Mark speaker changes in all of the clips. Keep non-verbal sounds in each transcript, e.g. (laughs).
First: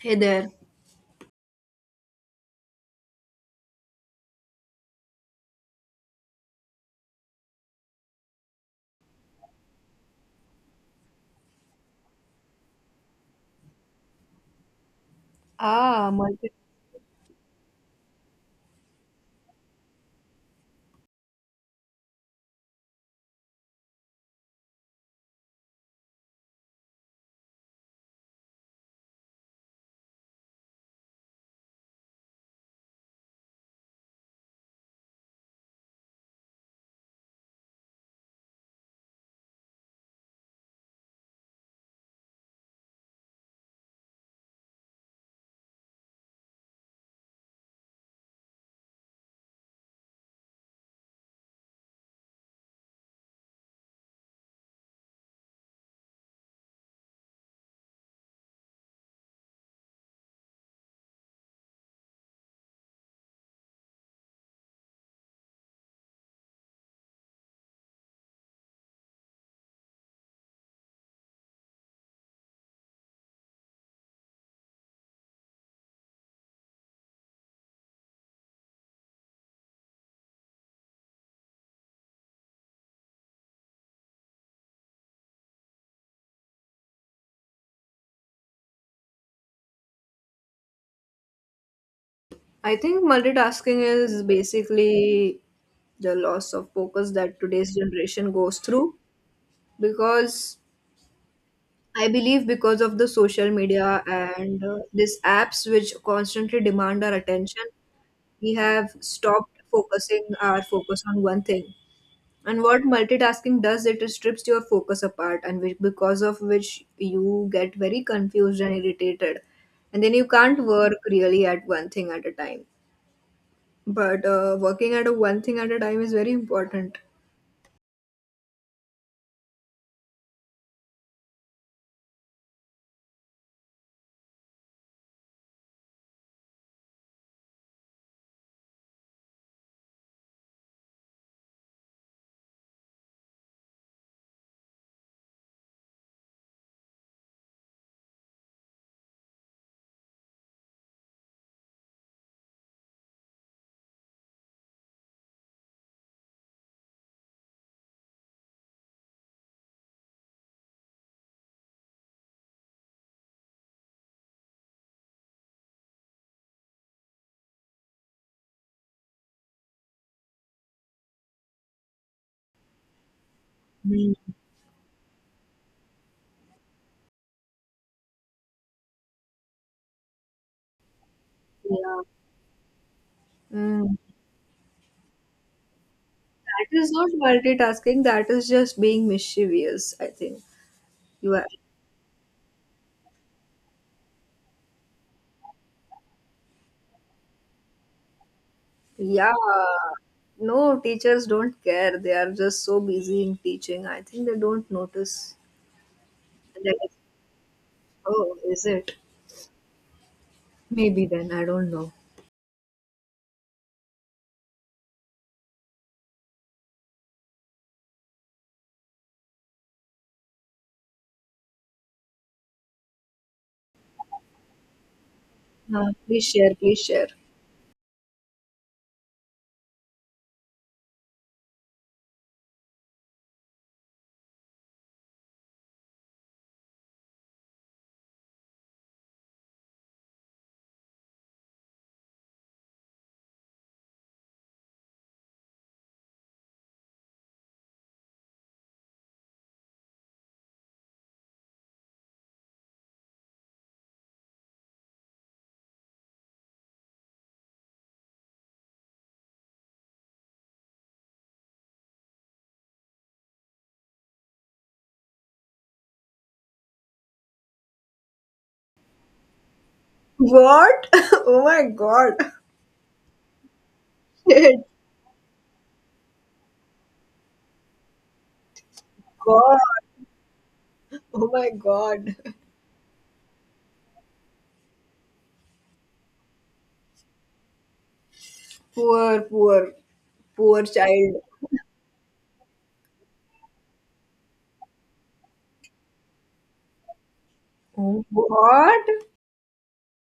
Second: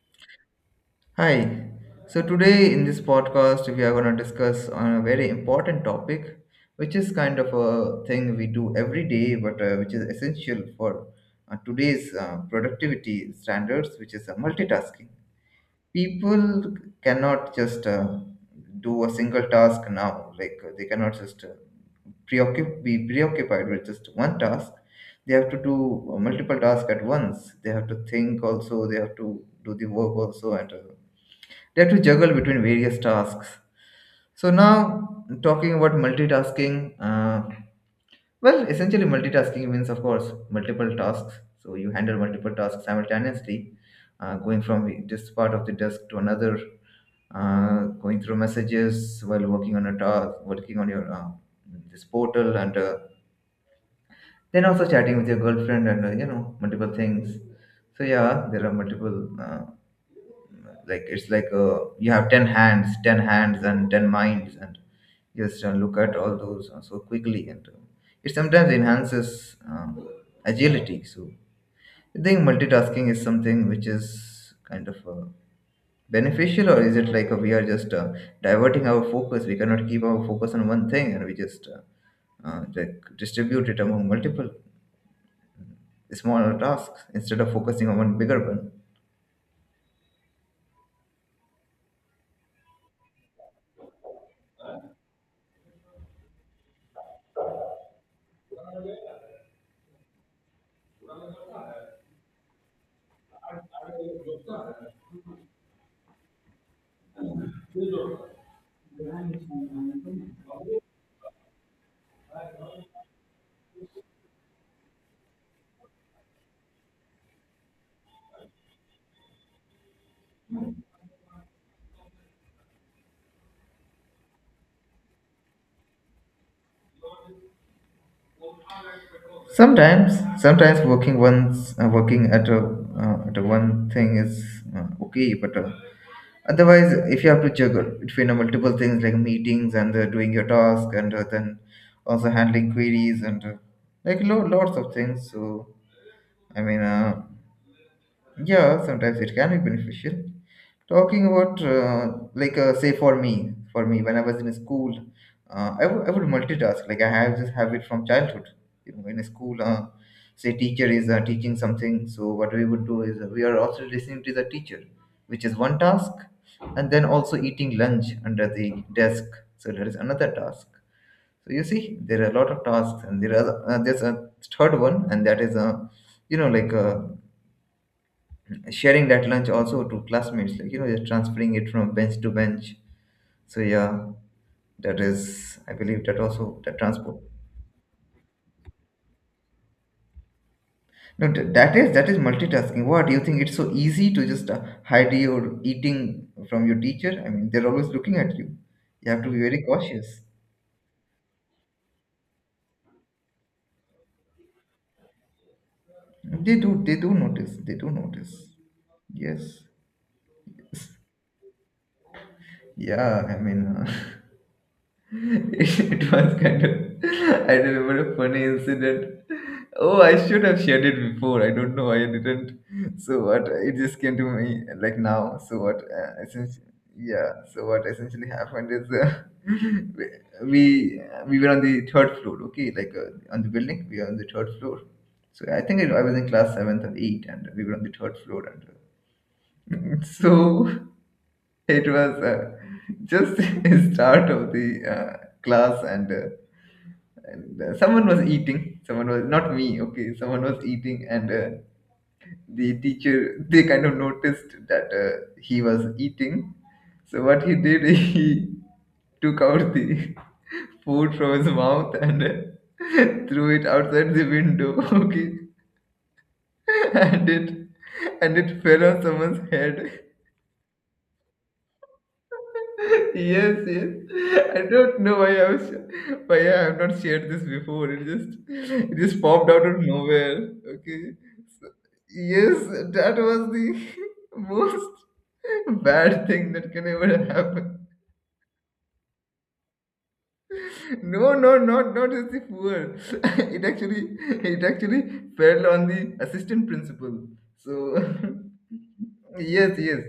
Speaker 1: Hey there.
Speaker 2: Hi. So today in this podcast, we are going to discuss on a very important topic, which is kind of a thing we do every day, but which is essential for today's productivity standards, which is multitasking.
Speaker 1: Ah, multi-
Speaker 2: People cannot just do a single task now. Like they cannot just be preoccupied with just one task. They have to do multiple tasks at once. They have to think also. They have to do the work also and. They have to juggle between various tasks. So now talking about multitasking, well, essentially multitasking means, of course, multiple tasks. So you handle multiple tasks simultaneously, going from this part of the desk to another, uh, going through messages while working on a task, working on your this portal, and then also chatting with your girlfriend and multiple things. So yeah, there are multiple like it's like you have 10 hands and 10 minds and just look at all those so quickly and it sometimes enhances agility. So I think multitasking is something which is kind of beneficial, or is it like we are just diverting our focus? We cannot keep our focus on one thing and we just like distribute it among multiple smaller tasks instead of focusing on one bigger one.
Speaker 1: I think multitasking is basically the loss of focus that today's generation goes through because I believe because of the social media and these apps which constantly demand our attention, we have stopped focusing our focus on one thing. And what multitasking does, it strips your focus apart, and because of which you get very confused and irritated. And then you can't work really at one thing at a time. But working at a one thing at a time is very important.
Speaker 2: Sometimes working once, working at a one thing is okay, but otherwise, if you have to juggle between multiple things like meetings and doing your task, and then also handling queries and like lots of things. So I mean, yeah, sometimes it can be beneficial. Talking about, say for me, when I was in school, I would multitask. Like I have this habit from childhood. You know, in school, say teacher is teaching something, so what we would do is we are also listening to the teacher, which is one task, and then also eating lunch under the desk. So there is another task. So you see, there are a lot of tasks, and there are there's
Speaker 1: Mm,
Speaker 2: a third one, and that is a, you know, like sharing that lunch also to classmates, like, you know, just transferring it from
Speaker 1: yeah.
Speaker 2: bench to bench. So
Speaker 1: Mm.
Speaker 2: yeah, that is, I believe, that also the
Speaker 1: That is not
Speaker 2: transport.
Speaker 1: multitasking. That is just being mischievous. I think
Speaker 2: No,
Speaker 1: you are.
Speaker 2: that is, that is multitasking. What do you think? It's so easy to just hide your eating from your teacher? I mean, they're always looking at you. You have to
Speaker 1: Yeah.
Speaker 2: be very cautious.
Speaker 1: No, teachers don't care. They are just so busy in teaching. I think they don't notice.
Speaker 2: They
Speaker 1: And
Speaker 2: do,
Speaker 1: they're like,
Speaker 2: they do notice. They do notice.
Speaker 1: oh, is it?
Speaker 2: Yes.
Speaker 1: Maybe then I don't know.
Speaker 2: Yeah, I mean, (laughs) (laughs) it was kind of. I remember a funny incident. Oh, I should have shared it before. I don't know why I didn't. So what? It just came to me like now. So what?
Speaker 1: Please share.
Speaker 2: Essentially,
Speaker 1: Please share.
Speaker 2: yeah. So what essentially happened is (laughs) we we were on the third floor. Okay, like on the building, we were on the third floor. So I think I was in class seventh or eight, and we were on the third floor. And (laughs) so it was just (laughs) start of the class. And someone was eating, someone was not me, okay, someone was eating, and the teacher, they kind of noticed that he was eating. So what he did, (laughs) he took out the (laughs) food from his mouth and (laughs) threw it outside the window. (laughs) Okay, and it, and it fell on someone's head.
Speaker 1: What? (laughs) Oh my God. (laughs)
Speaker 2: Yes, yes. I
Speaker 1: Shit,
Speaker 2: don't know why I was, why I have not shared this before. It just popped
Speaker 1: God.
Speaker 2: out of nowhere. Okay.
Speaker 1: Oh my
Speaker 2: So,
Speaker 1: God.
Speaker 2: yes, that was the (laughs) most bad thing that can ever happen.
Speaker 1: Poor, poor, poor child.
Speaker 2: No, no, not as the poor. (laughs) It actually fell on the assistant principal. So,
Speaker 1: What?
Speaker 2: (laughs) yes, yes.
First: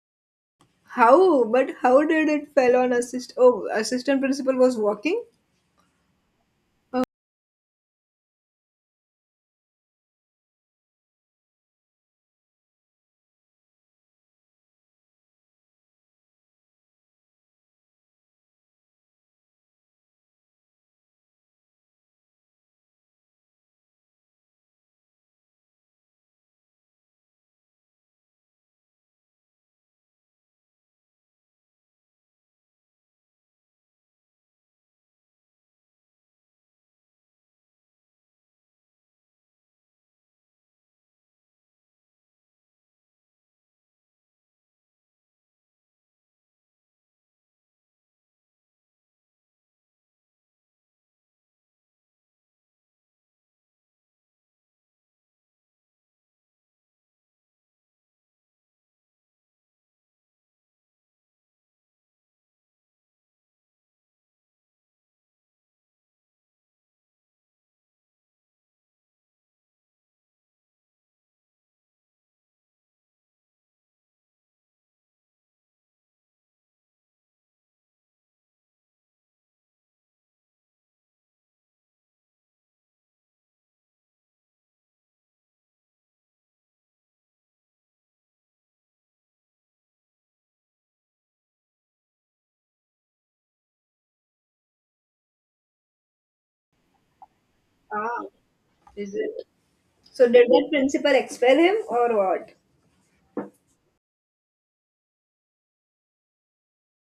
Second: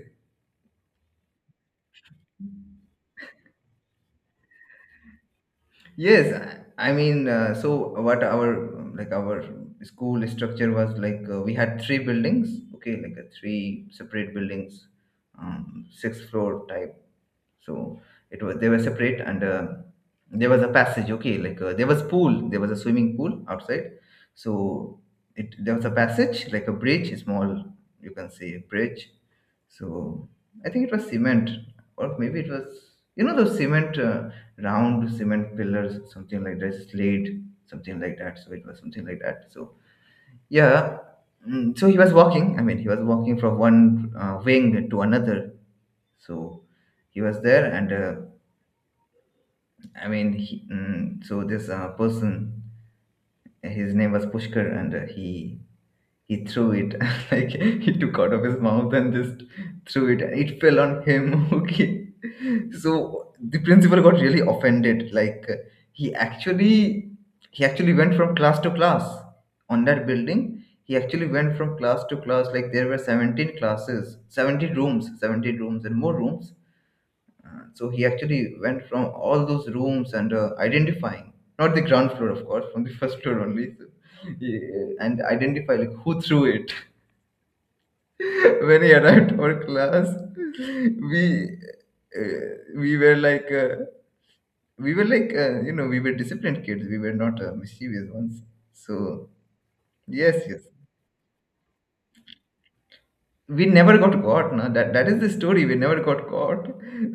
Speaker 1: How? But how did it fell on assist? Oh, assistant principal was walking.
Speaker 2: Yes, I
Speaker 1: Oh,
Speaker 2: mean, so what our like our school structure was like we had three buildings, okay, like three separate buildings, six floor type. So it was, they were separate, and there was a passage, okay, like there was pool, there was a swimming pool outside. So it, there was a passage, like a bridge, small, you can say a bridge, so I think it was cement, or maybe it was, you know, those cement round cement pillars, something like that, slate, something like that. So it was something like that. So yeah, so he was walking. I mean, he was walking from one wing to another. So he was there, and I mean, he, so this person, his name was Pushkar, and he threw it, (laughs) like he took out of his mouth and just threw it. It fell on him. (laughs) Okay, so the principal got really offended. Like he actually, he actually went from class to class on that building. He actually went from class to class. Like there were 17 classes, 70 rooms, 70 rooms, and more rooms. So he actually went from all those rooms and identifying, not the ground floor, of course, from the first floor only, so, he, and identify like who threw it. (laughs) When he arrived to our class, we, uh, we were like uh, we were like you know, we were disciplined kids. We were not mischievous
Speaker 1: ah,
Speaker 2: ones.
Speaker 1: is
Speaker 2: So
Speaker 1: it? So
Speaker 2: yes,
Speaker 1: did
Speaker 2: yes.
Speaker 1: that principal expel him or what?
Speaker 2: We never got caught, na. That, that is the story. We never got caught.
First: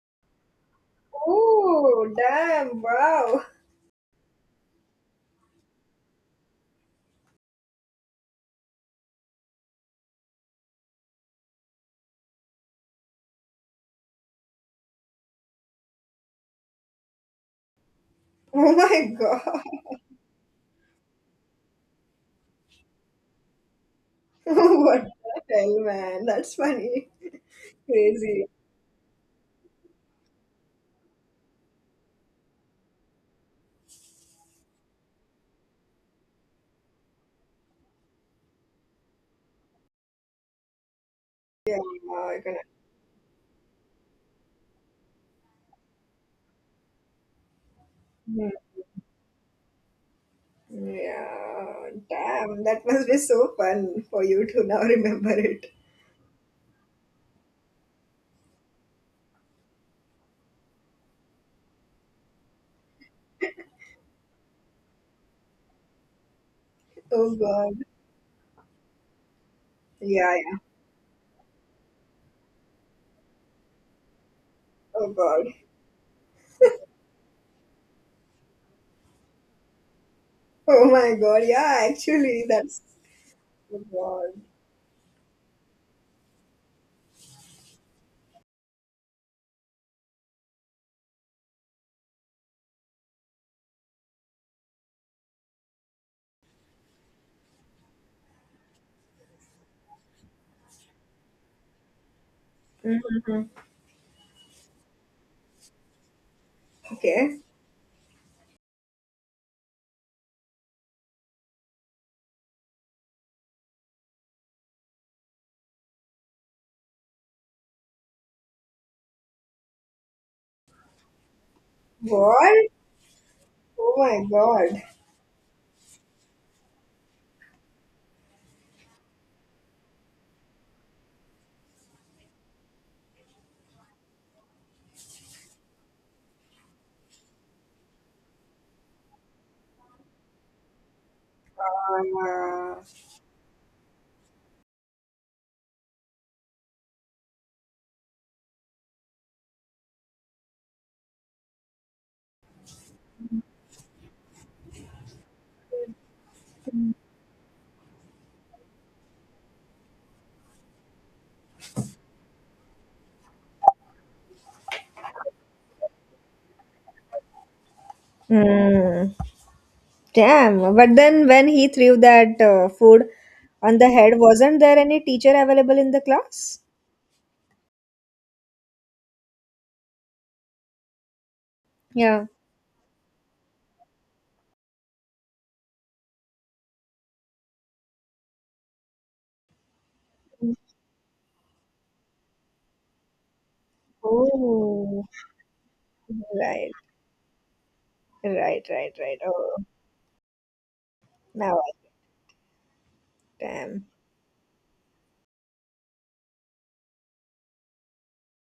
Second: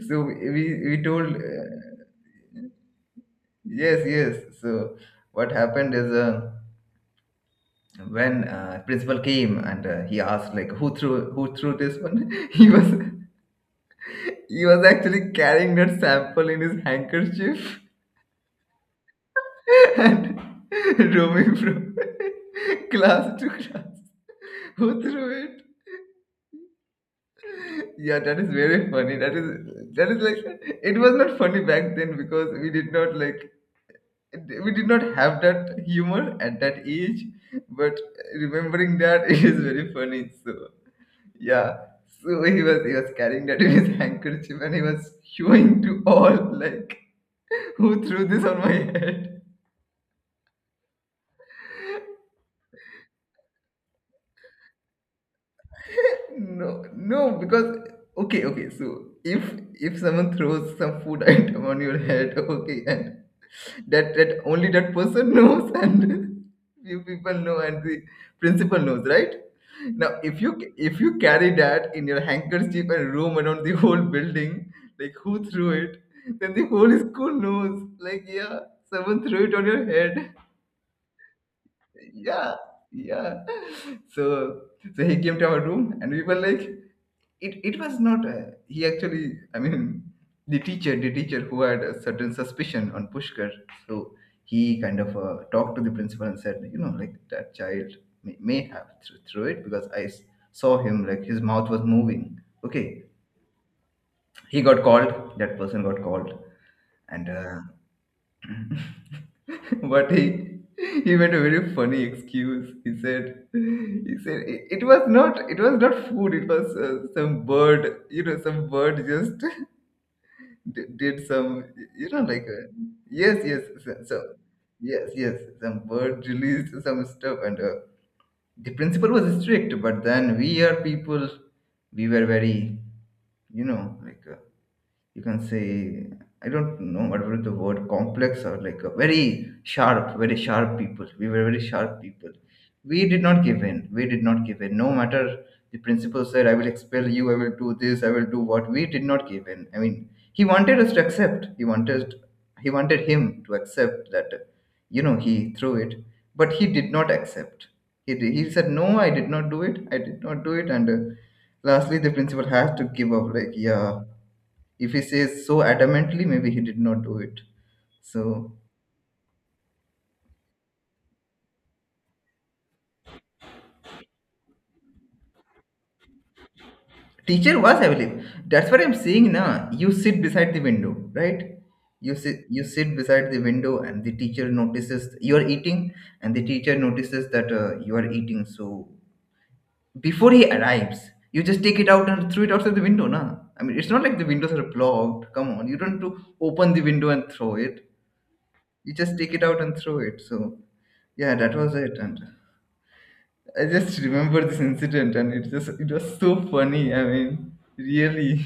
Speaker 2: So we told,
Speaker 1: Oh, damn! Wow!
Speaker 2: yes, yes. So what happened is, when principal came and he asked like who threw this one. (laughs) He was, he was actually carrying that sample in his handkerchief,
Speaker 1: Oh my God!
Speaker 2: (laughs) and (laughs) roaming from (laughs) class to class,
Speaker 1: (laughs)
Speaker 2: who
Speaker 1: What
Speaker 2: threw
Speaker 1: the
Speaker 2: it.
Speaker 1: hell, man? That's funny.
Speaker 2: Yeah, that
Speaker 1: Crazy.
Speaker 2: is very funny. That is, that is like, it was not funny back then because we did not like, we did not have that humor at that age, but remembering that, (laughs) it is very funny. So yeah.
Speaker 1: Yeah, I
Speaker 2: So
Speaker 1: can.
Speaker 2: he was, he was carrying that in his handkerchief and he was showing to all like who threw this
Speaker 1: Hmm.
Speaker 2: on my head.
Speaker 1: Yeah, damn. That must be so fun for you to now remember it.
Speaker 2: No, no, because, okay, okay, so if someone throws some food (laughs) item on your head, okay, and that, that only that person (laughs) knows, and few people
Speaker 1: Oh
Speaker 2: know, and
Speaker 1: God.
Speaker 2: the principal knows, right? Now
Speaker 1: Yeah,
Speaker 2: if you,
Speaker 1: yeah.
Speaker 2: if you carry that in your handkerchief and roam around the whole building,
Speaker 1: Oh
Speaker 2: like who
Speaker 1: God.
Speaker 2: threw it, then the whole school knows, like, yeah, someone threw it on your head.
Speaker 1: Oh my God, yeah,
Speaker 2: (laughs)
Speaker 1: actually,
Speaker 2: Yeah,
Speaker 1: that's
Speaker 2: yeah,
Speaker 1: so
Speaker 2: so,
Speaker 1: God.
Speaker 2: so he came to our room and we were like, it was not he actually, I mean, the teacher, the teacher who had a certain suspicion on Pushkar, so he kind of talked to the principal and said, you know, like that child may have through it, because I saw him, like his mouth was moving, okay. He got called, that person got called, and
Speaker 1: Okay.
Speaker 2: (laughs) but he made a very funny excuse. He said, he said, it was not, it was not food, it was some bird, you know, some bird just (laughs) did some, you know, like
Speaker 1: What?
Speaker 2: yes, yes, so,
Speaker 1: Oh
Speaker 2: so,
Speaker 1: my God.
Speaker 2: yes, yes, some word released some stuff, and the principal was strict. But then we are people, we were very, you know, like you can say, I don't know what was the word, complex, or like a very sharp people. We were very sharp people.
Speaker 1: Uh,
Speaker 2: We did not give in. We did not give in. No matter, the principal said, I will expel you, I will do this, I will do what. We did not give in. I mean, he wanted us to accept. He wanted, he wanted him to accept that, you know, he threw it. But he did not accept. He, he said, no, I did not do it. I did not do it. And lastly, the principal has to give up like, yeah, if he says so adamantly, maybe he did not do it. So
Speaker 1: Hmm. Damn. But then when he threw that food on the head, wasn't there any teacher available in the class?
Speaker 2: teacher was, I believe. That's what I'm saying now. You sit beside the window, right? You
Speaker 1: Yeah.
Speaker 2: sit, you sit beside the window and the teacher notices you're eating, and the teacher notices that you are eating. So before he arrives, you just take it out and throw it outside the window, nah. I mean, it's not like the windows are
Speaker 1: Oh,
Speaker 2: blocked. Come on, you don't have to open
Speaker 1: right.
Speaker 2: the window and throw it.
Speaker 1: Right. Right.
Speaker 2: You just
Speaker 1: Right.
Speaker 2: take it
Speaker 1: Oh,
Speaker 2: out and throw it. So, yeah, that
Speaker 1: now
Speaker 2: was
Speaker 1: I
Speaker 2: it. And I
Speaker 1: damn.
Speaker 2: just remember this incident and it was so funny. I mean, really.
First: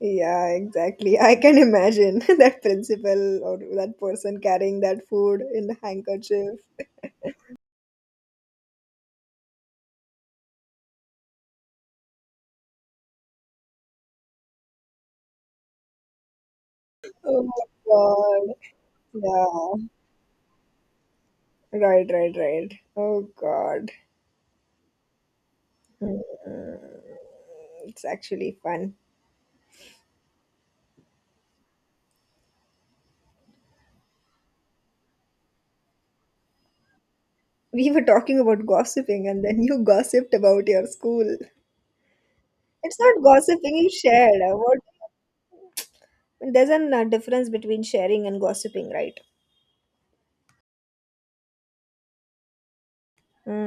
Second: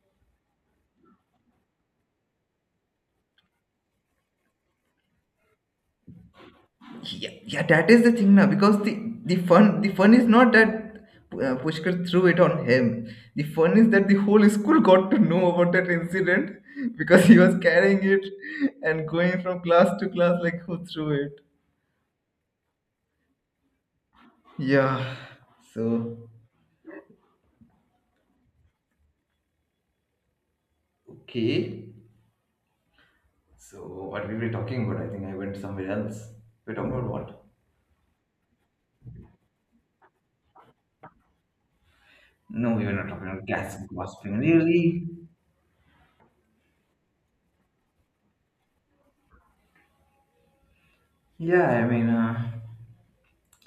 Speaker 1: Yeah, exactly. I can imagine (laughs) that principal or that person carrying that food in the handkerchief.
Speaker 2: Yeah, yeah, that is the thing now because the fun is not that Pushkar threw it on him. The fun is that the whole school got to know about that incident because he
Speaker 1: Oh
Speaker 2: was carrying it
Speaker 1: my
Speaker 2: and
Speaker 1: God.
Speaker 2: going from
Speaker 1: Yeah,
Speaker 2: class to class like who threw it.
Speaker 1: right, right, right. Oh God.
Speaker 2: Yeah.
Speaker 1: Mm,
Speaker 2: So.
Speaker 1: it's actually fun.
Speaker 2: Okay. So what we were talking about, I think I went somewhere else. We're talking about what?
Speaker 1: We were talking about gossiping and then you gossiped about your school.
Speaker 2: No, we were
Speaker 1: It's
Speaker 2: not
Speaker 1: not
Speaker 2: talking about gas
Speaker 1: gossiping, you
Speaker 2: gossiping.
Speaker 1: shared. What,
Speaker 2: Really?
Speaker 1: there's a difference between sharing and gossiping, right?
Speaker 2: Yeah, I mean,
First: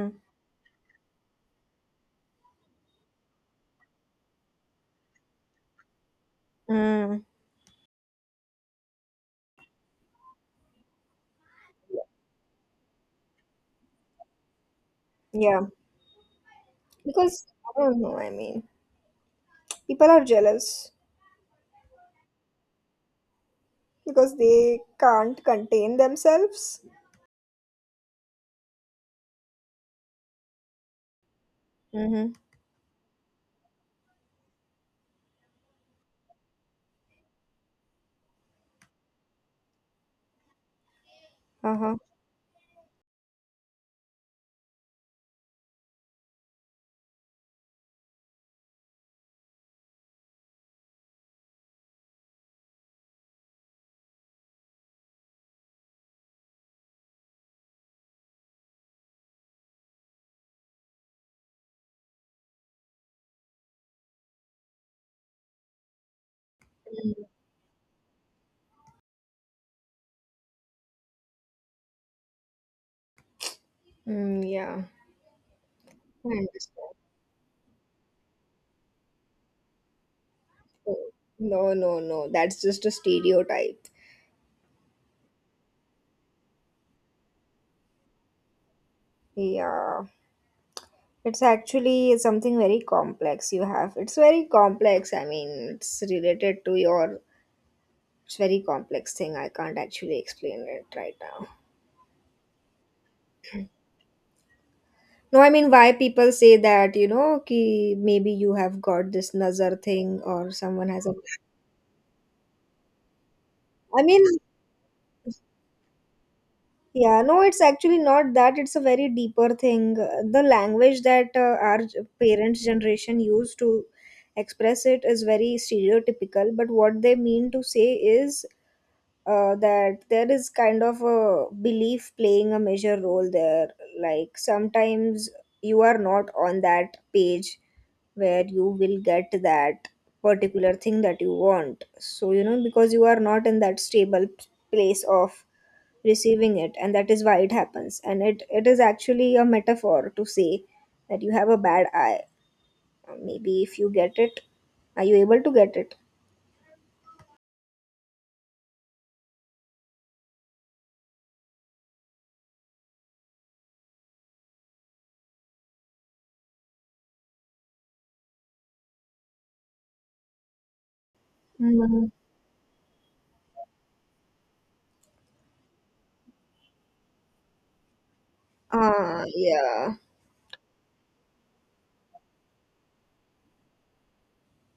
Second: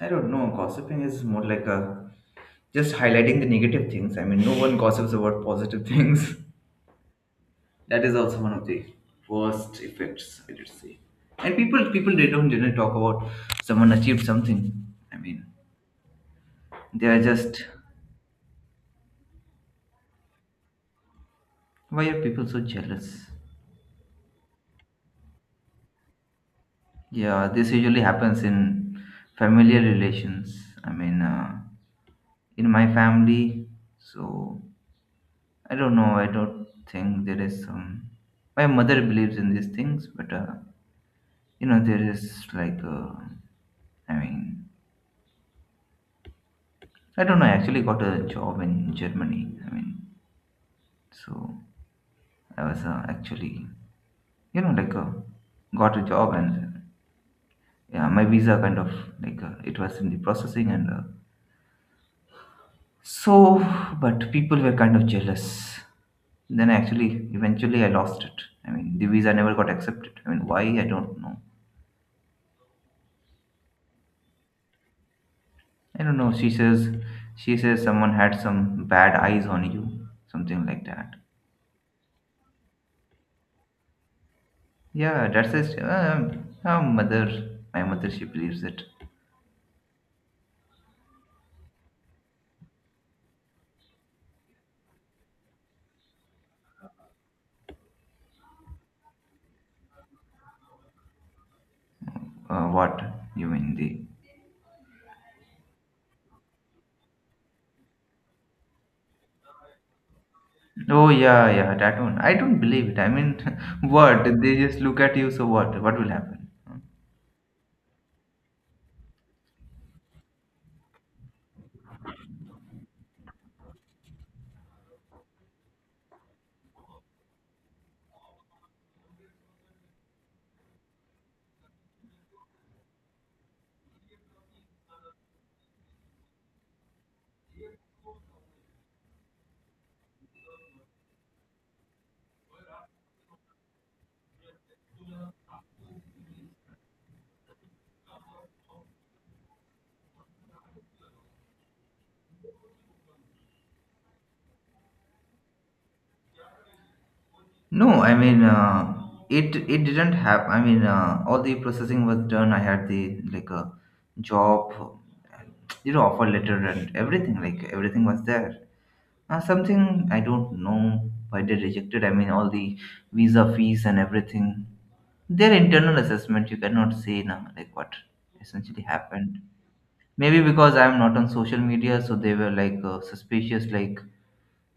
Speaker 2: I don't know. Gossiping is more like a just highlighting the negative things. I mean, no one gossips about positive things. (laughs)
Speaker 1: Mm.
Speaker 2: That is also one of the worst effects, I should say. And people, they don't generally talk about someone achieved something. I mean,
Speaker 1: Yeah.
Speaker 2: they are
Speaker 1: Because
Speaker 2: just
Speaker 1: I don't know, I mean, people are jealous
Speaker 2: why are people so jealous?
Speaker 1: because they can't contain themselves.
Speaker 2: Yeah, this usually happens in familiar relations. I mean,
Speaker 1: Mm-hmm.
Speaker 2: in my family, so I don't know. I don't think there is some. My mother believes in these things, but you know,
Speaker 1: Uh-huh.
Speaker 2: there is like, I mean, I don't know. I actually got a job in Germany. I mean, so I was actually, you know, like, got a job and yeah, my visa kind of like it was in the processing and so, but people were kind of jealous. Then actually, eventually, I lost it. I mean, the visa never got accepted. I mean, why? I don't know.
Speaker 1: Mm, yeah.
Speaker 2: I don't
Speaker 1: I
Speaker 2: know.
Speaker 1: understand.
Speaker 2: She says someone had some bad eyes on you, something like
Speaker 1: Oh,
Speaker 2: that.
Speaker 1: no, no, no. That's just a stereotype.
Speaker 2: Yeah, that's says her mother. My mother, she believes it.
Speaker 1: Yeah. It's actually something very complex you have. It's very complex. I mean, it's related to your. It's very complex thing. I can't actually explain it right now.
Speaker 2: What you mean the?
Speaker 1: No, I mean, why people say that, you know, ki maybe you have got this nazar thing or someone has
Speaker 2: Oh
Speaker 1: a.
Speaker 2: yeah, yeah, that one. I don't believe it. I mean, (laughs)
Speaker 1: I
Speaker 2: what?
Speaker 1: mean,
Speaker 2: They just look at you. So what? What will happen?
Speaker 1: yeah, no, it's actually not that. It's a very deeper thing. The language that our parents' generation used to express it is very stereotypical, but what they mean to say is that there is kind of a belief playing a major role there. Like sometimes you are not on that page where you will get that particular thing that you want. So, you know, because you are not in that stable place of receiving it, and that is why it happens. And it is actually a metaphor to say that you have a bad eye. Maybe if you get it, are you able to get it?
Speaker 2: No, I mean, it didn't have. I mean, all the processing was done. I had the like a job, you know, offer letter and everything. Like everything was there. Something I don't know why they rejected. I
Speaker 1: Mm.
Speaker 2: mean, all the visa fees and everything. Their internal assessment, you cannot say now, like what essentially
Speaker 1: Ah,
Speaker 2: happened.
Speaker 1: yeah.
Speaker 2: Maybe because I'm not on social media, so they were like suspicious, like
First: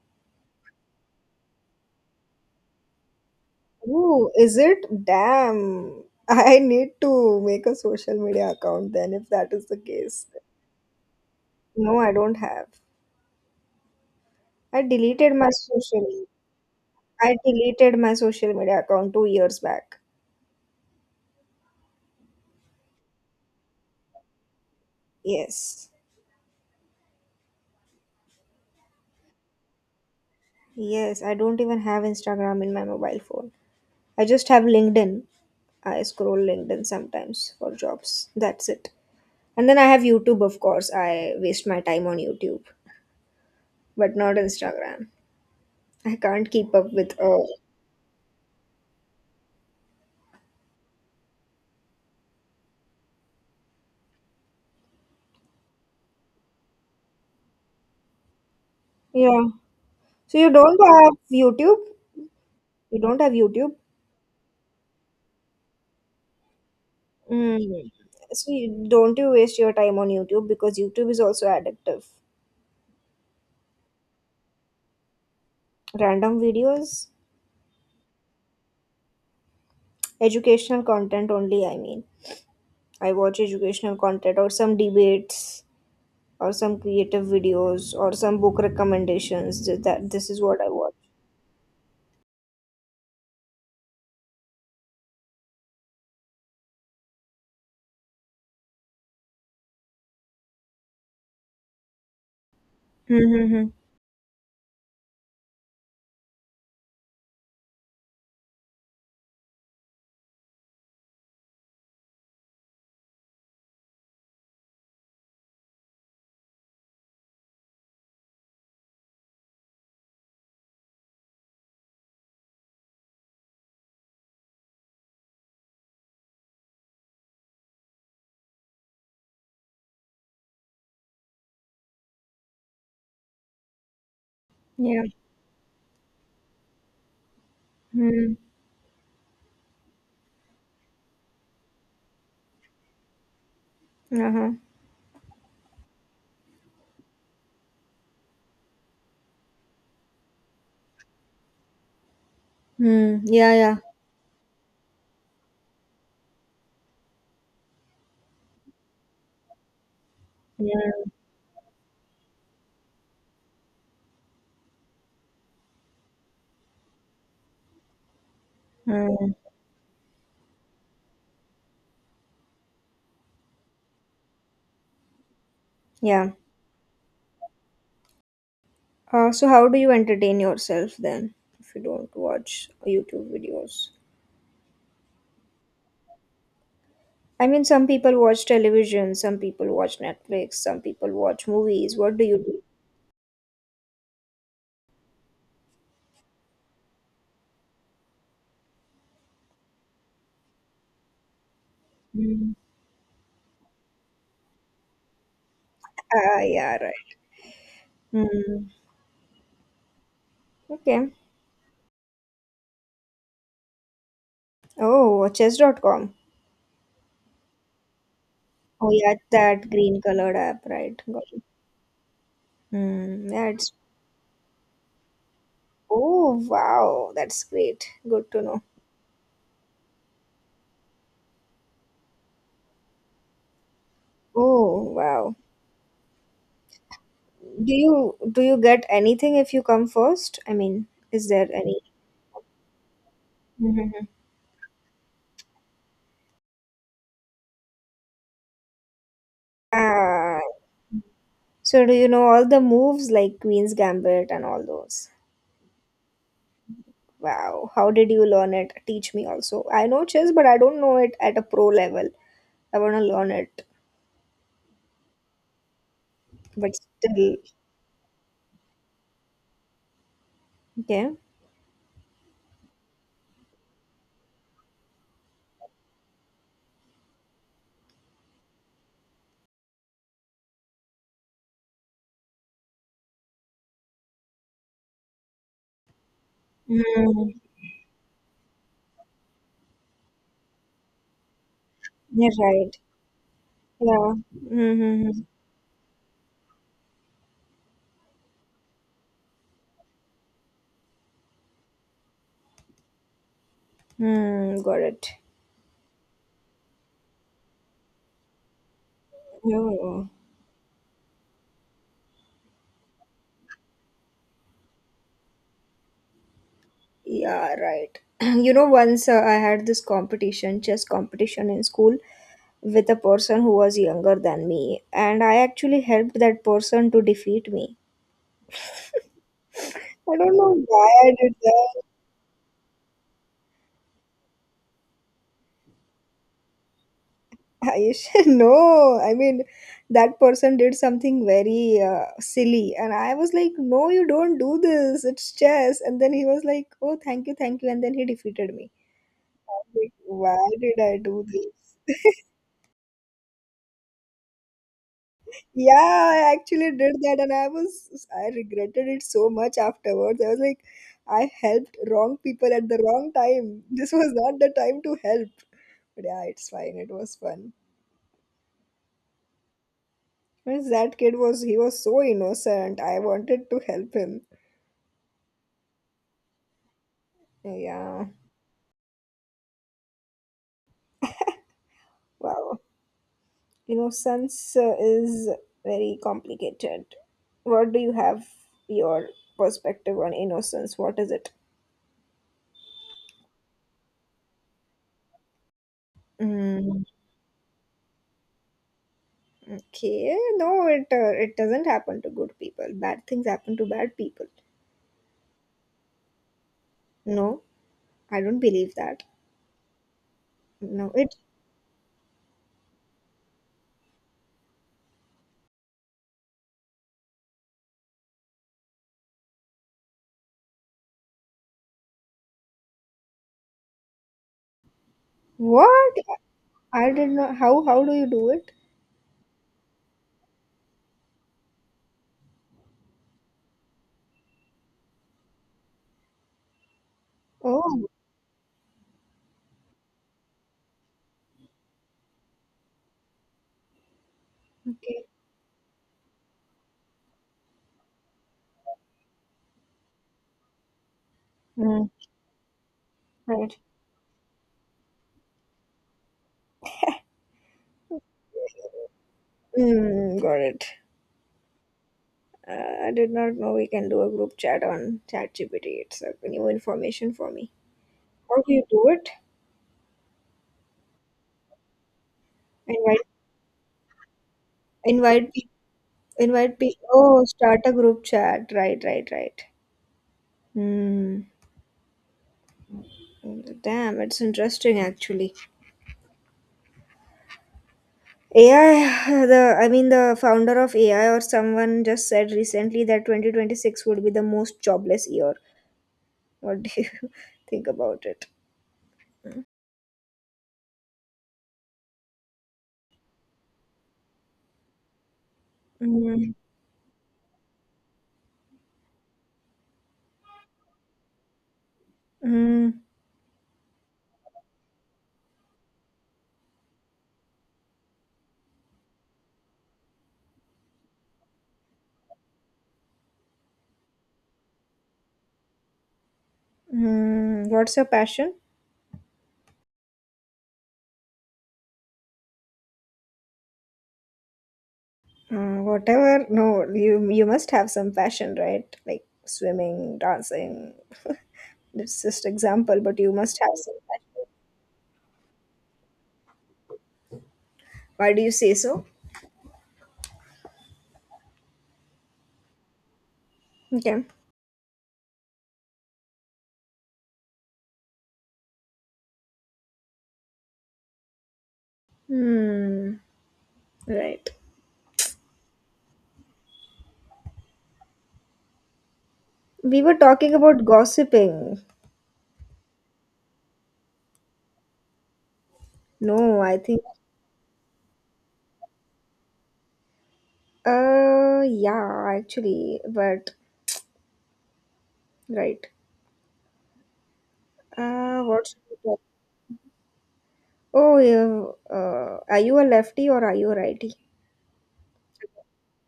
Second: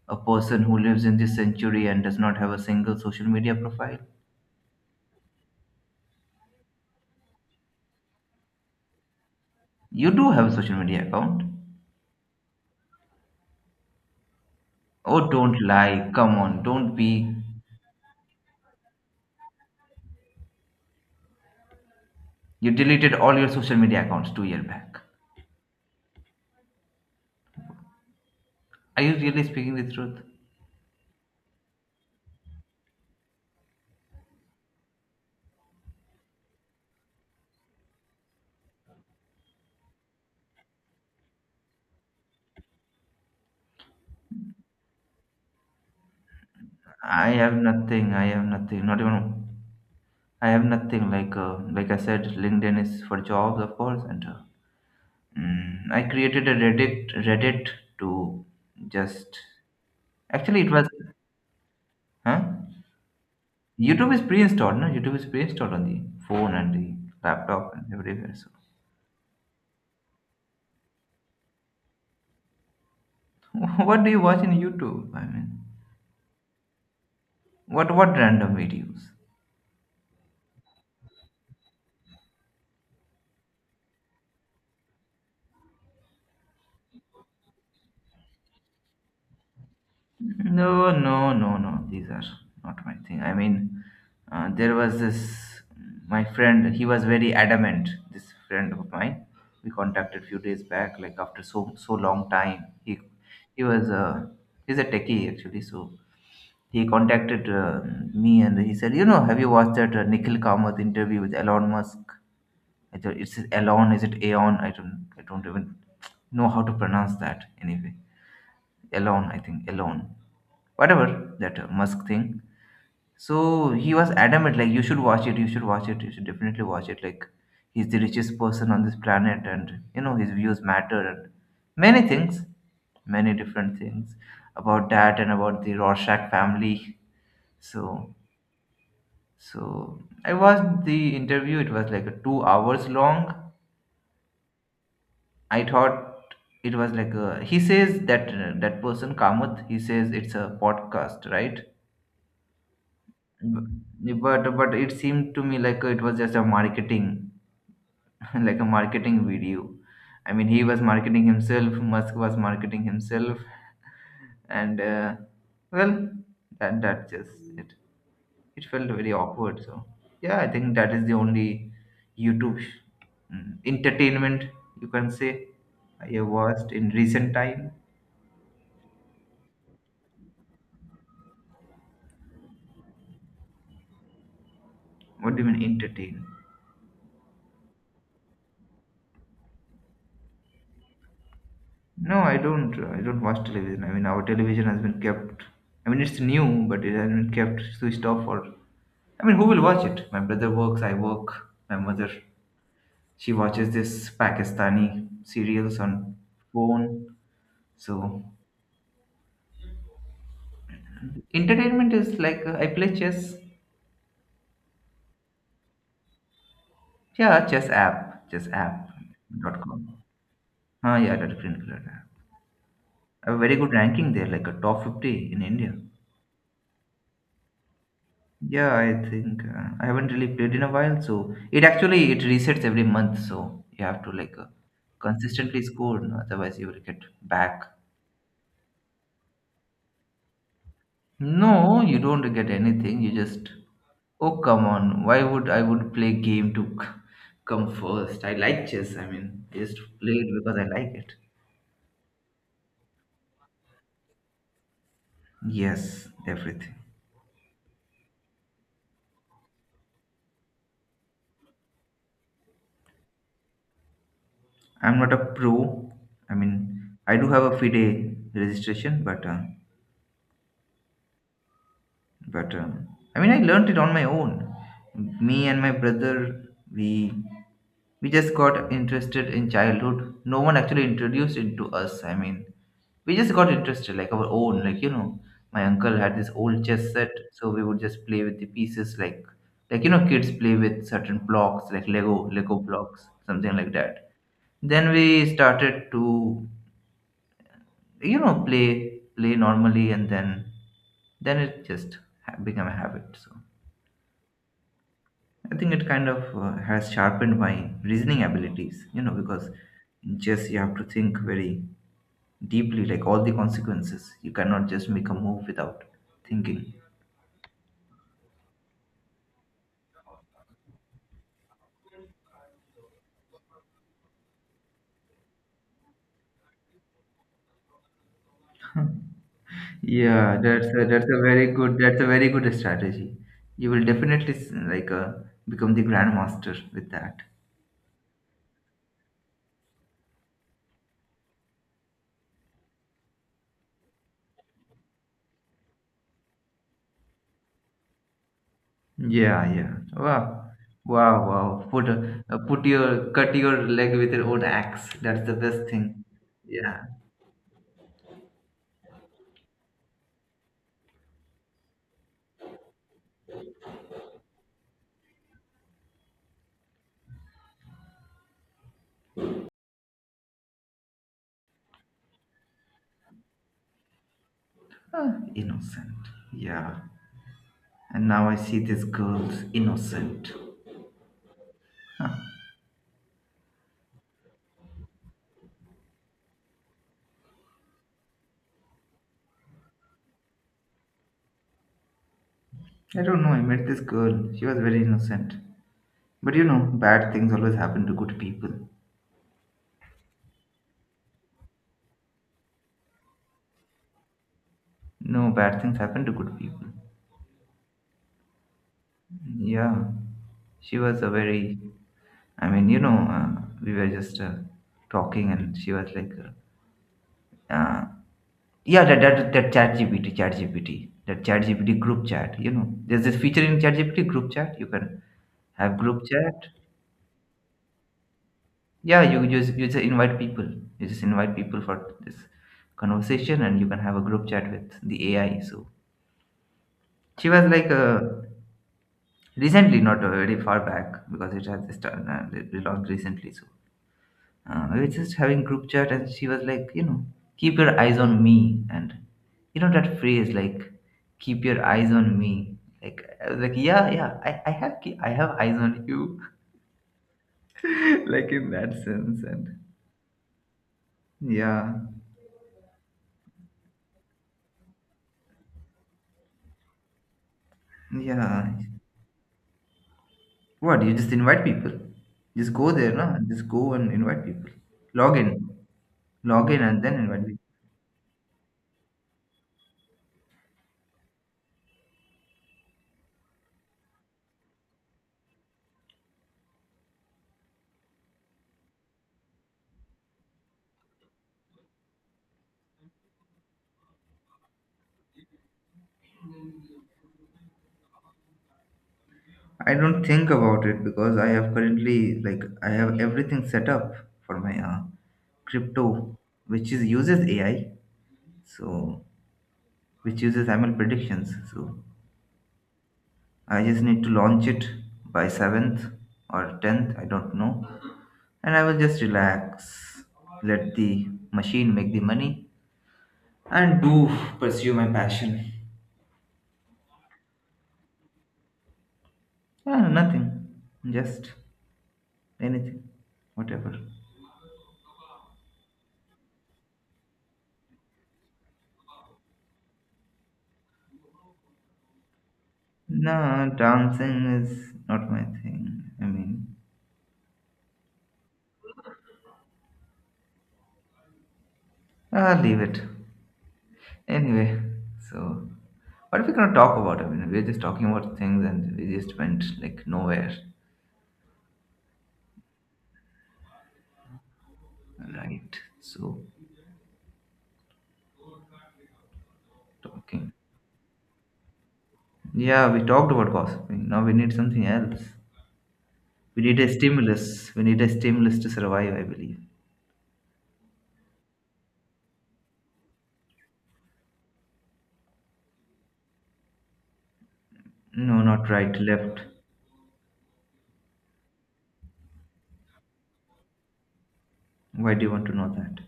Speaker 2: a person who lives in this century and does not have a single social media profile.
Speaker 1: Oh, is it? Damn. (laughs) I need to make a social media account then if that is the
Speaker 2: You
Speaker 1: case.
Speaker 2: do have a social media account.
Speaker 1: No, I don't have. I
Speaker 2: Oh,
Speaker 1: deleted my
Speaker 2: don't
Speaker 1: social
Speaker 2: lie. Come on, don't be.
Speaker 1: I deleted my social media account 2 years back.
Speaker 2: You deleted all your social media accounts 2 years back.
Speaker 1: Yes.
Speaker 2: Are you really speaking the truth?
Speaker 1: Yes, I don't even have Instagram in my mobile phone. I just have LinkedIn. I scroll LinkedIn sometimes for jobs. That's it. And then I have YouTube, of course. I waste my time on YouTube, but not Instagram. I can't keep up with
Speaker 2: I have nothing. I have nothing. Not even. I have nothing like like I said, LinkedIn is for jobs, of course, and mm, I created a Reddit to just
Speaker 1: yeah. So you
Speaker 2: actually it
Speaker 1: don't
Speaker 2: was
Speaker 1: have YouTube?
Speaker 2: huh?
Speaker 1: You don't have YouTube?
Speaker 2: YouTube is pre-installed, no? YouTube is pre-installed on the phone and the laptop and
Speaker 1: Mm.
Speaker 2: everywhere. So,
Speaker 1: So you, don't you waste your time on YouTube because YouTube is also addictive.
Speaker 2: (laughs) what do you watch in YouTube? I mean,
Speaker 1: Random videos,
Speaker 2: what random videos?
Speaker 1: educational content only, I mean. I watch educational content or some debates or some creative videos or some book recommendations. That this is what I watch.
Speaker 2: No, no, no, no. These are not my thing. I mean, there was this my friend. He was very adamant. This friend of mine, we contacted few days back. Like after so so long time, he
Speaker 1: Mm-hmm.
Speaker 2: was he's a techie actually. So he contacted me and he said, you know, have you watched that Nikhil Kamath interview with Elon Musk? I thought it's Elon. Is it Aeon? I don't even know how to pronounce that. Anyway, Elon. I think Elon whatever that Musk thing. So he was adamant, like you should watch it, you should watch it, you should definitely watch it. Like he's the richest person on this planet, and you know his views matter and many things, many different things about
Speaker 1: Yeah.
Speaker 2: that and about the Rorschach family. So
Speaker 1: Mm.
Speaker 2: so I watched the interview. It was like a 2 hours long.
Speaker 1: Uh-huh.
Speaker 2: I thought it was like a, he says that that person Kamath. He says it's a podcast, right?
Speaker 1: Mm. Yeah, yeah.
Speaker 2: Mm, but it seemed to me like it was just a marketing (laughs) like a marketing video. I mean, he was
Speaker 1: Yeah.
Speaker 2: marketing himself. Musk was marketing himself and well, that that just it it felt very
Speaker 1: Mm.
Speaker 2: awkward. So yeah, I think that is the only YouTube mm, entertainment, you can say, I have
Speaker 1: Yeah.
Speaker 2: watched in recent time.
Speaker 1: So how do you entertain yourself then if you don't watch YouTube videos?
Speaker 2: What do you mean entertain?
Speaker 1: I mean, some people watch television, some people watch Netflix, some people watch movies. What
Speaker 2: No,
Speaker 1: do
Speaker 2: I
Speaker 1: you do?
Speaker 2: don't. I don't watch television. I mean, our television has been kept. I mean, it's new, but it has been kept switched off. Or I mean, who will watch it? My brother works. I work. My mother,
Speaker 1: Mm.
Speaker 2: she watches this Pakistani serials on
Speaker 1: Ah, yeah,
Speaker 2: phone.
Speaker 1: right.
Speaker 2: So
Speaker 1: Hmm. Okay.
Speaker 2: entertainment is like I play chess.
Speaker 1: Oh, chess.com.
Speaker 2: Yeah, chess app
Speaker 1: Oh, yeah,
Speaker 2: dot
Speaker 1: that
Speaker 2: com.
Speaker 1: green colored app,
Speaker 2: Ah,
Speaker 1: right?
Speaker 2: yeah,
Speaker 1: Got
Speaker 2: that
Speaker 1: it.
Speaker 2: green color app.
Speaker 1: Hmm.
Speaker 2: A
Speaker 1: Yeah,
Speaker 2: very good
Speaker 1: it's.
Speaker 2: ranking there, like a top 50 in India.
Speaker 1: Oh, wow. That's great. Good to know.
Speaker 2: Yeah, I think I haven't really played in a while, so it actually it resets every month, so you have to like
Speaker 1: Oh, wow.
Speaker 2: consistently score, no, otherwise you will get back.
Speaker 1: Do you get anything if you come first? I mean, is there
Speaker 2: No,
Speaker 1: any?
Speaker 2: you don't get anything. You just
Speaker 1: Mhm.
Speaker 2: oh come on, why would I would play game to come first? I like chess. I mean, I just play it
Speaker 1: Ah,
Speaker 2: because I like it.
Speaker 1: so, do you know all the moves like Queen's Gambit and all those?
Speaker 2: Yes, everything.
Speaker 1: Wow, how did you learn it? Teach me also. I know chess, but I don't know it at a pro level. I want to learn it,
Speaker 2: I'm not a pro. I
Speaker 1: but
Speaker 2: mean, I do
Speaker 1: still,
Speaker 2: have a FIDE registration, but
Speaker 1: okay.
Speaker 2: but um, I mean, I learned it on my own. Me and my brother, we just got interested in childhood. No one actually introduced it to us. I mean, we just got interested like our own, like, you know, my uncle had this old chess set,
Speaker 1: Mm,
Speaker 2: so we would just play with the pieces, like, you know, kids play with certain blocks like lego
Speaker 1: you're
Speaker 2: lego
Speaker 1: right.
Speaker 2: blocks, something like that.
Speaker 1: Yeah.
Speaker 2: Then we
Speaker 1: Mm-hmm.
Speaker 2: started to, you know, play normally, and then it just became a habit. So
Speaker 1: Mm, got it.
Speaker 2: I think it kind of has sharpened my reasoning abilities, you know, because
Speaker 1: Oh,
Speaker 2: in chess you have to think very deeply, like all the consequences, you cannot just make a move without thinking.
Speaker 1: yeah, right. (clears throat) You know, once I had this competition, chess competition in school with a person who was younger than me, and I actually helped that person to defeat me. I don't
Speaker 2: Yeah,
Speaker 1: know why
Speaker 2: that's
Speaker 1: I
Speaker 2: a
Speaker 1: did
Speaker 2: very good,
Speaker 1: that.
Speaker 2: that's a very good strategy. You will definitely like become the grandmaster with that.
Speaker 1: I should know. (laughs) I mean, that person did something very silly, and I was like, "No, you don't do this. It's chess." And then he was like, "Oh, thank you," and then he defeated me.
Speaker 2: Yeah,
Speaker 1: I
Speaker 2: yeah.
Speaker 1: was like, why
Speaker 2: Wow,
Speaker 1: did I
Speaker 2: wow,
Speaker 1: do
Speaker 2: wow.
Speaker 1: this?
Speaker 2: Put put your cut your leg with your own axe. That's the best thing.
Speaker 1: Yeah, I actually
Speaker 2: Yeah.
Speaker 1: did that, and I regretted it so much afterwards. I was like, I helped wrong people at the wrong time. This was not the time to help. But yeah, it's fine. It was fun. Means that kid was, he was so innocent. I wanted to help him.
Speaker 2: Ah, innocent. Yeah. And
Speaker 1: Yeah.
Speaker 2: now I see this girl's innocent. Huh.
Speaker 1: Wow. Innocence is very complicated. What do you have your perspective on innocence? What is it?
Speaker 2: I don't know. I met this girl. She was very innocent. But you know,
Speaker 1: Mm,
Speaker 2: bad things always happen to good people.
Speaker 1: okay. No, it doesn't happen to good people. Bad things happen to bad people.
Speaker 2: No, bad things happen to good people.
Speaker 1: No, I don't believe that.
Speaker 2: Yeah. She
Speaker 1: No,
Speaker 2: was a
Speaker 1: it.
Speaker 2: very, I mean, you know, we were just talking and she was like, uh, yeah, that ChatGPT group chat. You know, there's this feature in ChatGPT group chat. You can have
Speaker 1: What?
Speaker 2: group chat.
Speaker 1: I did not. How do you do it?
Speaker 2: Yeah, you just invite people. You just invite people for this conversation, and you can have a group chat with the AI. So she was like,
Speaker 1: Oh,
Speaker 2: recently, not very far back, because it has just launched recently. So we were
Speaker 1: okay.
Speaker 2: just having group chat, and she was like, you know, keep your eyes on me, and you know that phrase like, keep your
Speaker 1: Mm,
Speaker 2: eyes on me. Like I was like,
Speaker 1: right.
Speaker 2: yeah, yeah, I have I have eyes on you, (laughs) like in that sense, and
Speaker 1: Mm, got it.
Speaker 2: yeah,
Speaker 1: I did not know we can do a group chat on ChatGPT. It's a new information for me. How do
Speaker 2: yeah.
Speaker 1: you do it?
Speaker 2: What you just invite people? Just go there,
Speaker 1: Invite,
Speaker 2: no? Just go and invite people. Log
Speaker 1: invite,
Speaker 2: in,
Speaker 1: pe-
Speaker 2: log
Speaker 1: invite
Speaker 2: in, and
Speaker 1: people.
Speaker 2: then
Speaker 1: Oh,
Speaker 2: invite people.
Speaker 1: start a group chat. Right, right, right. Hmm. Damn, it's interesting actually. AI, the I mean the founder of AI or someone just said recently that 2026 would be the most jobless year. What do you (laughs) think about it?
Speaker 2: I don't think about it because I have currently like I have everything set up for my crypto,
Speaker 1: Mm,
Speaker 2: which is uses AI, so which uses ML predictions. So
Speaker 1: mm,
Speaker 2: I just need to launch it by 7th or 10th, I don't know, and I will just relax, let the machine make the money, and do pursue my passion.
Speaker 1: mm. What's your passion?
Speaker 2: Yeah, nothing, just anything, whatever.
Speaker 1: Whatever. No, you must have some passion, right? Like swimming, dancing. It's just example, but you must
Speaker 2: No,
Speaker 1: have some passion.
Speaker 2: dancing is not my thing. I mean,
Speaker 1: Why do you say so?
Speaker 2: ah, leave it.
Speaker 1: Okay.
Speaker 2: Anyway, so what are we gonna talk about? I mean, we're just talking about things and we just went like nowhere,
Speaker 1: Hmm. Right.
Speaker 2: right? So
Speaker 1: We were
Speaker 2: talking.
Speaker 1: talking about gossiping.
Speaker 2: Yeah, we talked about gossiping. Now we need something else.
Speaker 1: No,
Speaker 2: We
Speaker 1: I
Speaker 2: need a
Speaker 1: think.
Speaker 2: stimulus. We need a stimulus to survive, I believe.
Speaker 1: Yeah, actually, but right.
Speaker 2: No,
Speaker 1: What
Speaker 2: not
Speaker 1: should we
Speaker 2: right,
Speaker 1: talk?
Speaker 2: left.
Speaker 1: Oh, yeah, are you a lefty or are you a righty?
Speaker 2: Why do you want to know that?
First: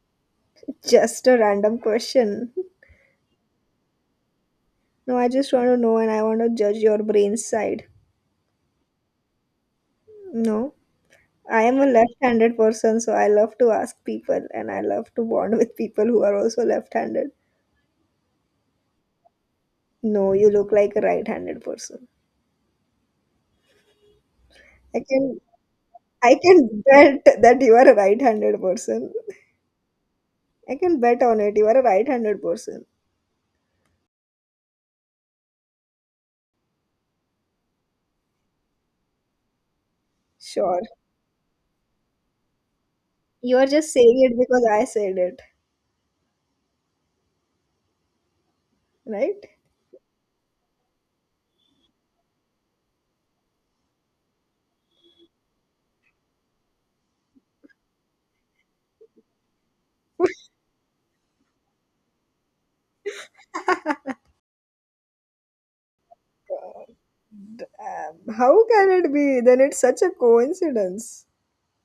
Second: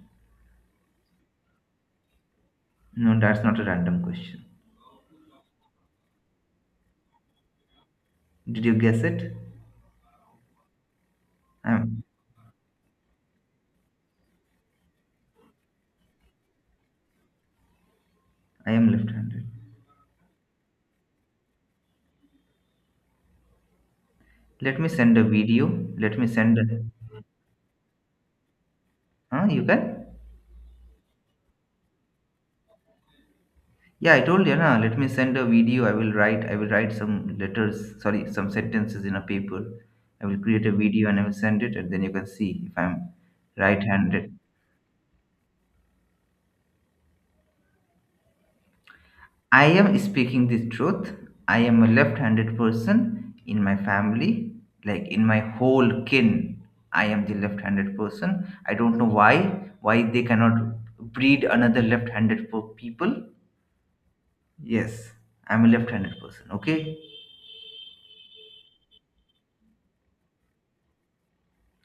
Speaker 1: Just a random question. (laughs)
Speaker 2: No, that's not a random question.
Speaker 1: No, I just want to know, and I want to judge your brain side.
Speaker 2: Did you guess it?
Speaker 1: No, I am a
Speaker 2: I'm,
Speaker 1: left-handed person, so I love to ask people and I love to bond with people who are also left-handed.
Speaker 2: I am left-handed.
Speaker 1: No, you look like a right-handed person.
Speaker 2: Let me
Speaker 1: I
Speaker 2: send a
Speaker 1: can
Speaker 2: video. Let me
Speaker 1: I
Speaker 2: send. A,
Speaker 1: can bet that you are a right-handed person.
Speaker 2: huh? You can.
Speaker 1: I can bet on it. You are a right-handed person.
Speaker 2: Yeah, I told you. Na, let me send a video. I will write. I will write some letters. Sorry, some sentences in a paper. I will create a
Speaker 1: Sure.
Speaker 2: video and I will send it, and then you can see if I'm
Speaker 1: You are just saying
Speaker 2: right-handed.
Speaker 1: it because I said it, right?
Speaker 2: I am speaking the truth. I am a left-handed person in my family, like in my whole kin. I am the left-handed person. I don't know why. Why they cannot breed another left-handed people? Yes, I'm a left-handed person. Okay,
Speaker 1: How can it be? Then it's such a coincidence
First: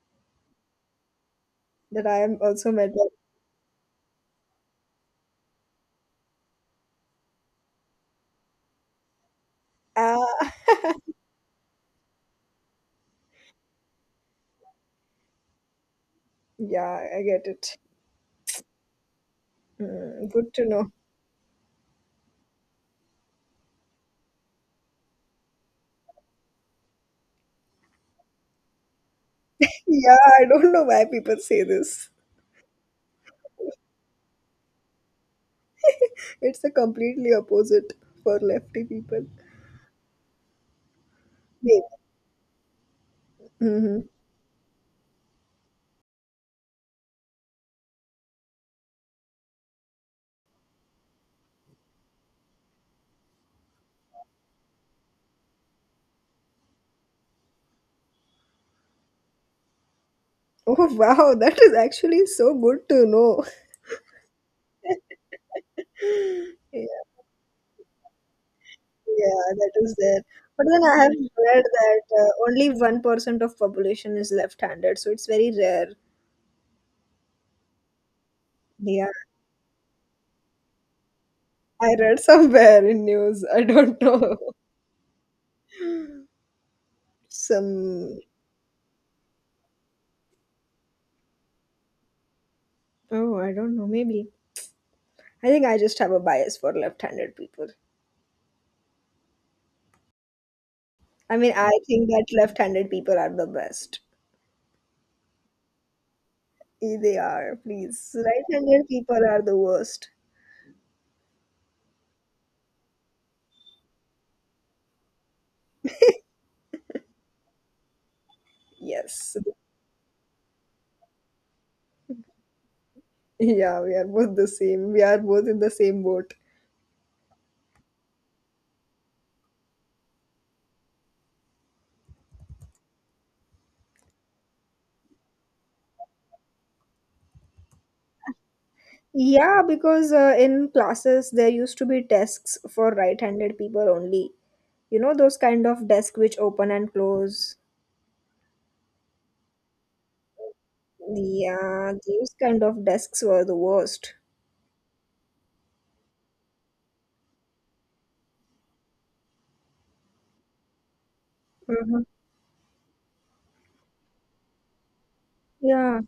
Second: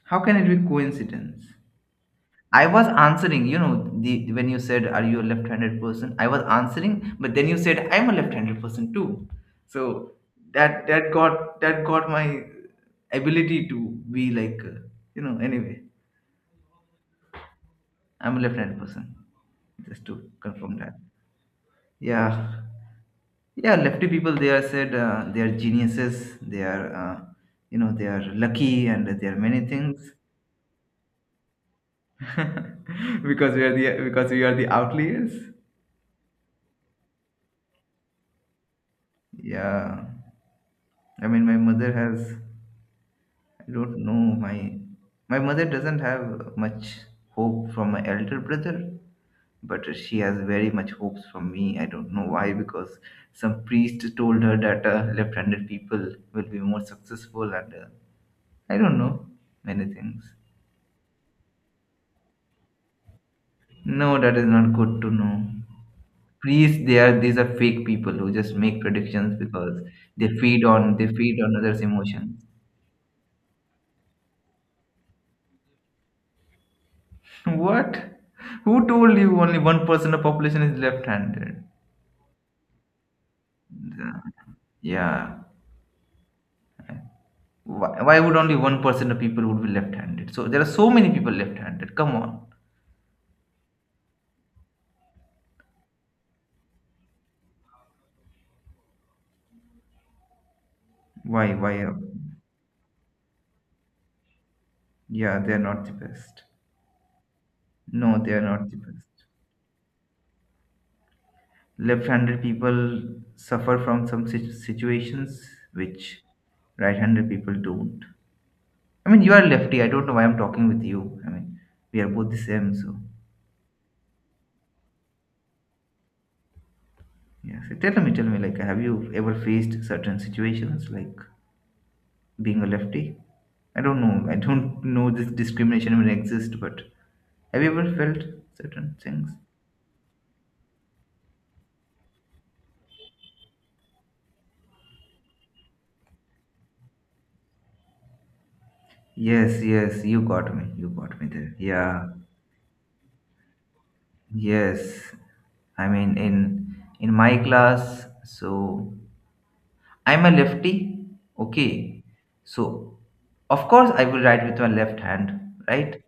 Speaker 2: how can it be coincidence?
Speaker 1: that I am
Speaker 2: I
Speaker 1: also
Speaker 2: was
Speaker 1: metal.
Speaker 2: answering, the when you said, "Are you a left-handed person?" I was answering, but then you said, "I'm a left-handed person too." So
Speaker 1: Ah, (laughs)
Speaker 2: that got my ability to be like, Anyway,
Speaker 1: yeah, I get it.
Speaker 2: I'm a left-handed person. Just
Speaker 1: Hmm,
Speaker 2: to
Speaker 1: good to
Speaker 2: confirm
Speaker 1: know.
Speaker 2: that. Yeah, yeah. Lefty people, they are said they are geniuses. They are, they are lucky and they are many things.
Speaker 1: Yeah, I don't know why people say this.
Speaker 2: (laughs) Because we are the outliers.
Speaker 1: It's a completely opposite for lefty people.
Speaker 2: Yeah, I mean, my
Speaker 1: Maybe.
Speaker 2: mother has, I don't
Speaker 1: Hmm.
Speaker 2: know, my mother doesn't have much hope from my elder brother, but she has very much hopes from me. I don't know why, because some priest told her that left-handed people will be more successful, and I don't know many things.
Speaker 1: Oh wow, that is actually so good to know.
Speaker 2: No, that is not good to know.
Speaker 1: (laughs)
Speaker 2: Priests, they
Speaker 1: Yeah,
Speaker 2: are these are fake people who just make predictions
Speaker 1: yeah, that
Speaker 2: because
Speaker 1: is there. But then I
Speaker 2: they
Speaker 1: have
Speaker 2: feed on
Speaker 1: read
Speaker 2: others
Speaker 1: that
Speaker 2: emotions.
Speaker 1: only 1% of population is left-handed, so it's very rare.
Speaker 2: (laughs) What? Who
Speaker 1: Yeah,
Speaker 2: told you only 1% of population is left-handed?
Speaker 1: I read somewhere in news. I don't
Speaker 2: The-
Speaker 1: know. (laughs)
Speaker 2: yeah, why
Speaker 1: Some,
Speaker 2: would only 1% of people would be left-handed? So there are so many people left-handed, come on.
Speaker 1: oh, I don't know, maybe. I think I just have a bias for left-handed people. I mean, I
Speaker 2: Why
Speaker 1: think that left-handed people are the best.
Speaker 2: Yeah, they are not the best.
Speaker 1: Eh, they are, please.
Speaker 2: No, they are not the
Speaker 1: Right-handed
Speaker 2: best.
Speaker 1: people are the worst.
Speaker 2: Left-handed people suffer from some situations which right-handed people don't. I mean, you
Speaker 1: Yes.
Speaker 2: are
Speaker 1: (laughs)
Speaker 2: lefty. I don't know why I'm talking with you. I mean, we are both the same. So,
Speaker 1: Yeah, we are both the same. We are both in the same boat.
Speaker 2: yeah. So tell me, like, have you ever faced certain situations like being a lefty? I don't know. I don't know this discrimination even exist, but have you ever felt certain things?
Speaker 1: Yeah, because in classes there used to be desks for right-handed people only. You know those kind of desks which open and close.
Speaker 2: Yes, yes. You got me. You got me there.
Speaker 1: Yeah,
Speaker 2: Yeah.
Speaker 1: these kind of desks were the worst.
Speaker 2: Yes. I mean, in my class, so I'm a lefty. Okay.
Speaker 1: Mhm.
Speaker 2: So, of course, I will write with my left hand,
Speaker 1: Yeah,
Speaker 2: right?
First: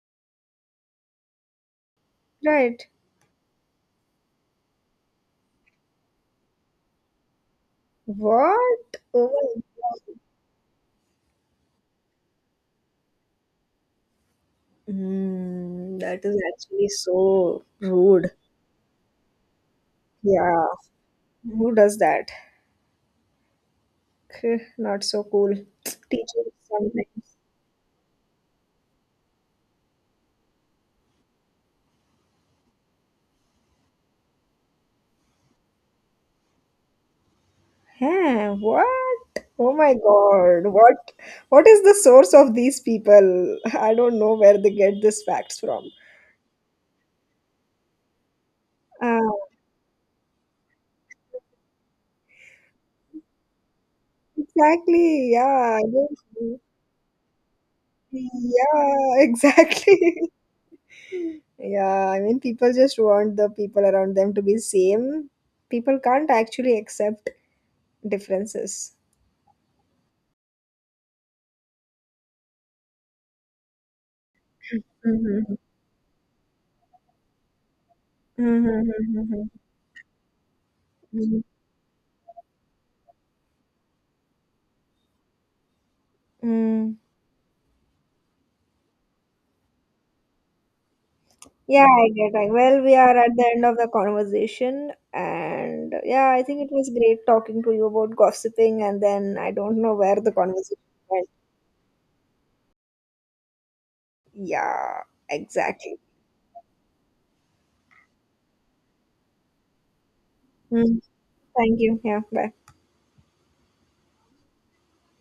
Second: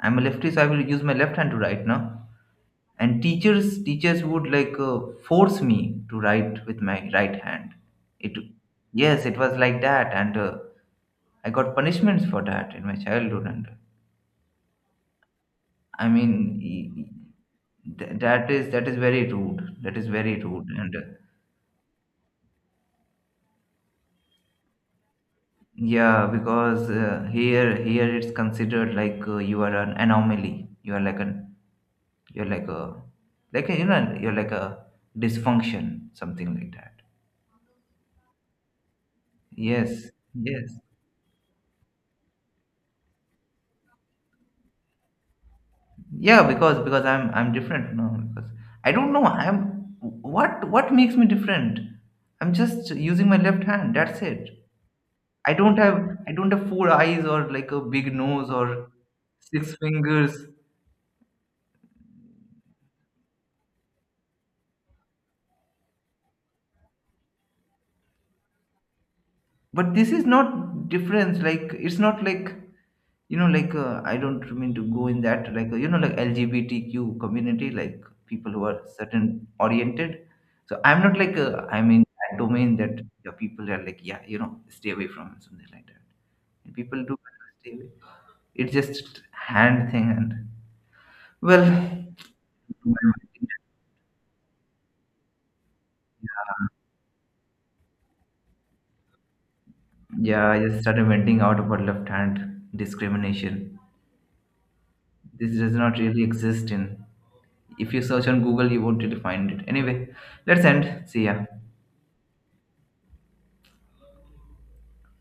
Speaker 2: I'm a lefty, so I will use my left hand to write now.
Speaker 1: right.
Speaker 2: And teachers would like force me to write with my right hand. It,
Speaker 1: What?
Speaker 2: yes,
Speaker 1: Oh
Speaker 2: it was
Speaker 1: my
Speaker 2: like that,
Speaker 1: God.
Speaker 2: and I got punishments for that in my childhood. And
Speaker 1: Mm,
Speaker 2: I
Speaker 1: that is
Speaker 2: mean,
Speaker 1: actually so rude.
Speaker 2: that is very rude. That is very
Speaker 1: Yeah,
Speaker 2: rude, and
Speaker 1: who does that? Not so cool.
Speaker 2: yeah.
Speaker 1: Teachers
Speaker 2: Because
Speaker 1: sometimes.
Speaker 2: here it's considered like you are an anomaly. You are like an, you're like a, you're like a dysfunction, something like that.
Speaker 1: Huh, what? Oh my
Speaker 2: Yes,
Speaker 1: God.
Speaker 2: yes,
Speaker 1: What is the source of these people? I don't know where they get these facts from.
Speaker 2: yeah. Because I'm different. No, because I don't know.
Speaker 1: Uh,
Speaker 2: I'm, what makes me different? I'm just using my left hand. That's it.
Speaker 1: exactly. Yeah. I
Speaker 2: I don't
Speaker 1: don't-
Speaker 2: have four eyes or like a big nose or
Speaker 1: Yeah, (laughs)
Speaker 2: six
Speaker 1: exactly.
Speaker 2: fingers.
Speaker 1: Yeah, I mean, people just want the people around them to be same. People can't actually accept differences.
Speaker 2: But this is not difference, like it's not like, you know, like I don't mean to go in that,
Speaker 1: Mm-hmm.
Speaker 2: like like LGBTQ community, like people who are certain
Speaker 1: Mm-hmm.
Speaker 2: oriented. So I'm not like, I'm in that domain that the people are like, yeah, you know, stay away from, and something like that. And
Speaker 1: Mm-hmm.
Speaker 2: people do stay away. It's just hand thing, and
Speaker 1: Yeah,
Speaker 2: well,
Speaker 1: I get it. Well, we are at the end of the conversation, and yeah, I think it was great talking to you about gossiping, and then I don't know where the
Speaker 2: yeah, I just
Speaker 1: conversation
Speaker 2: started
Speaker 1: went.
Speaker 2: venting out about left hand discrimination.
Speaker 1: Yeah,
Speaker 2: This does not
Speaker 1: exactly.
Speaker 2: really exist in, if you search on Google, you won't really find it anyway. Let's end.
Speaker 1: Mm,
Speaker 2: See ya.
Speaker 1: thank you. Yeah, bye.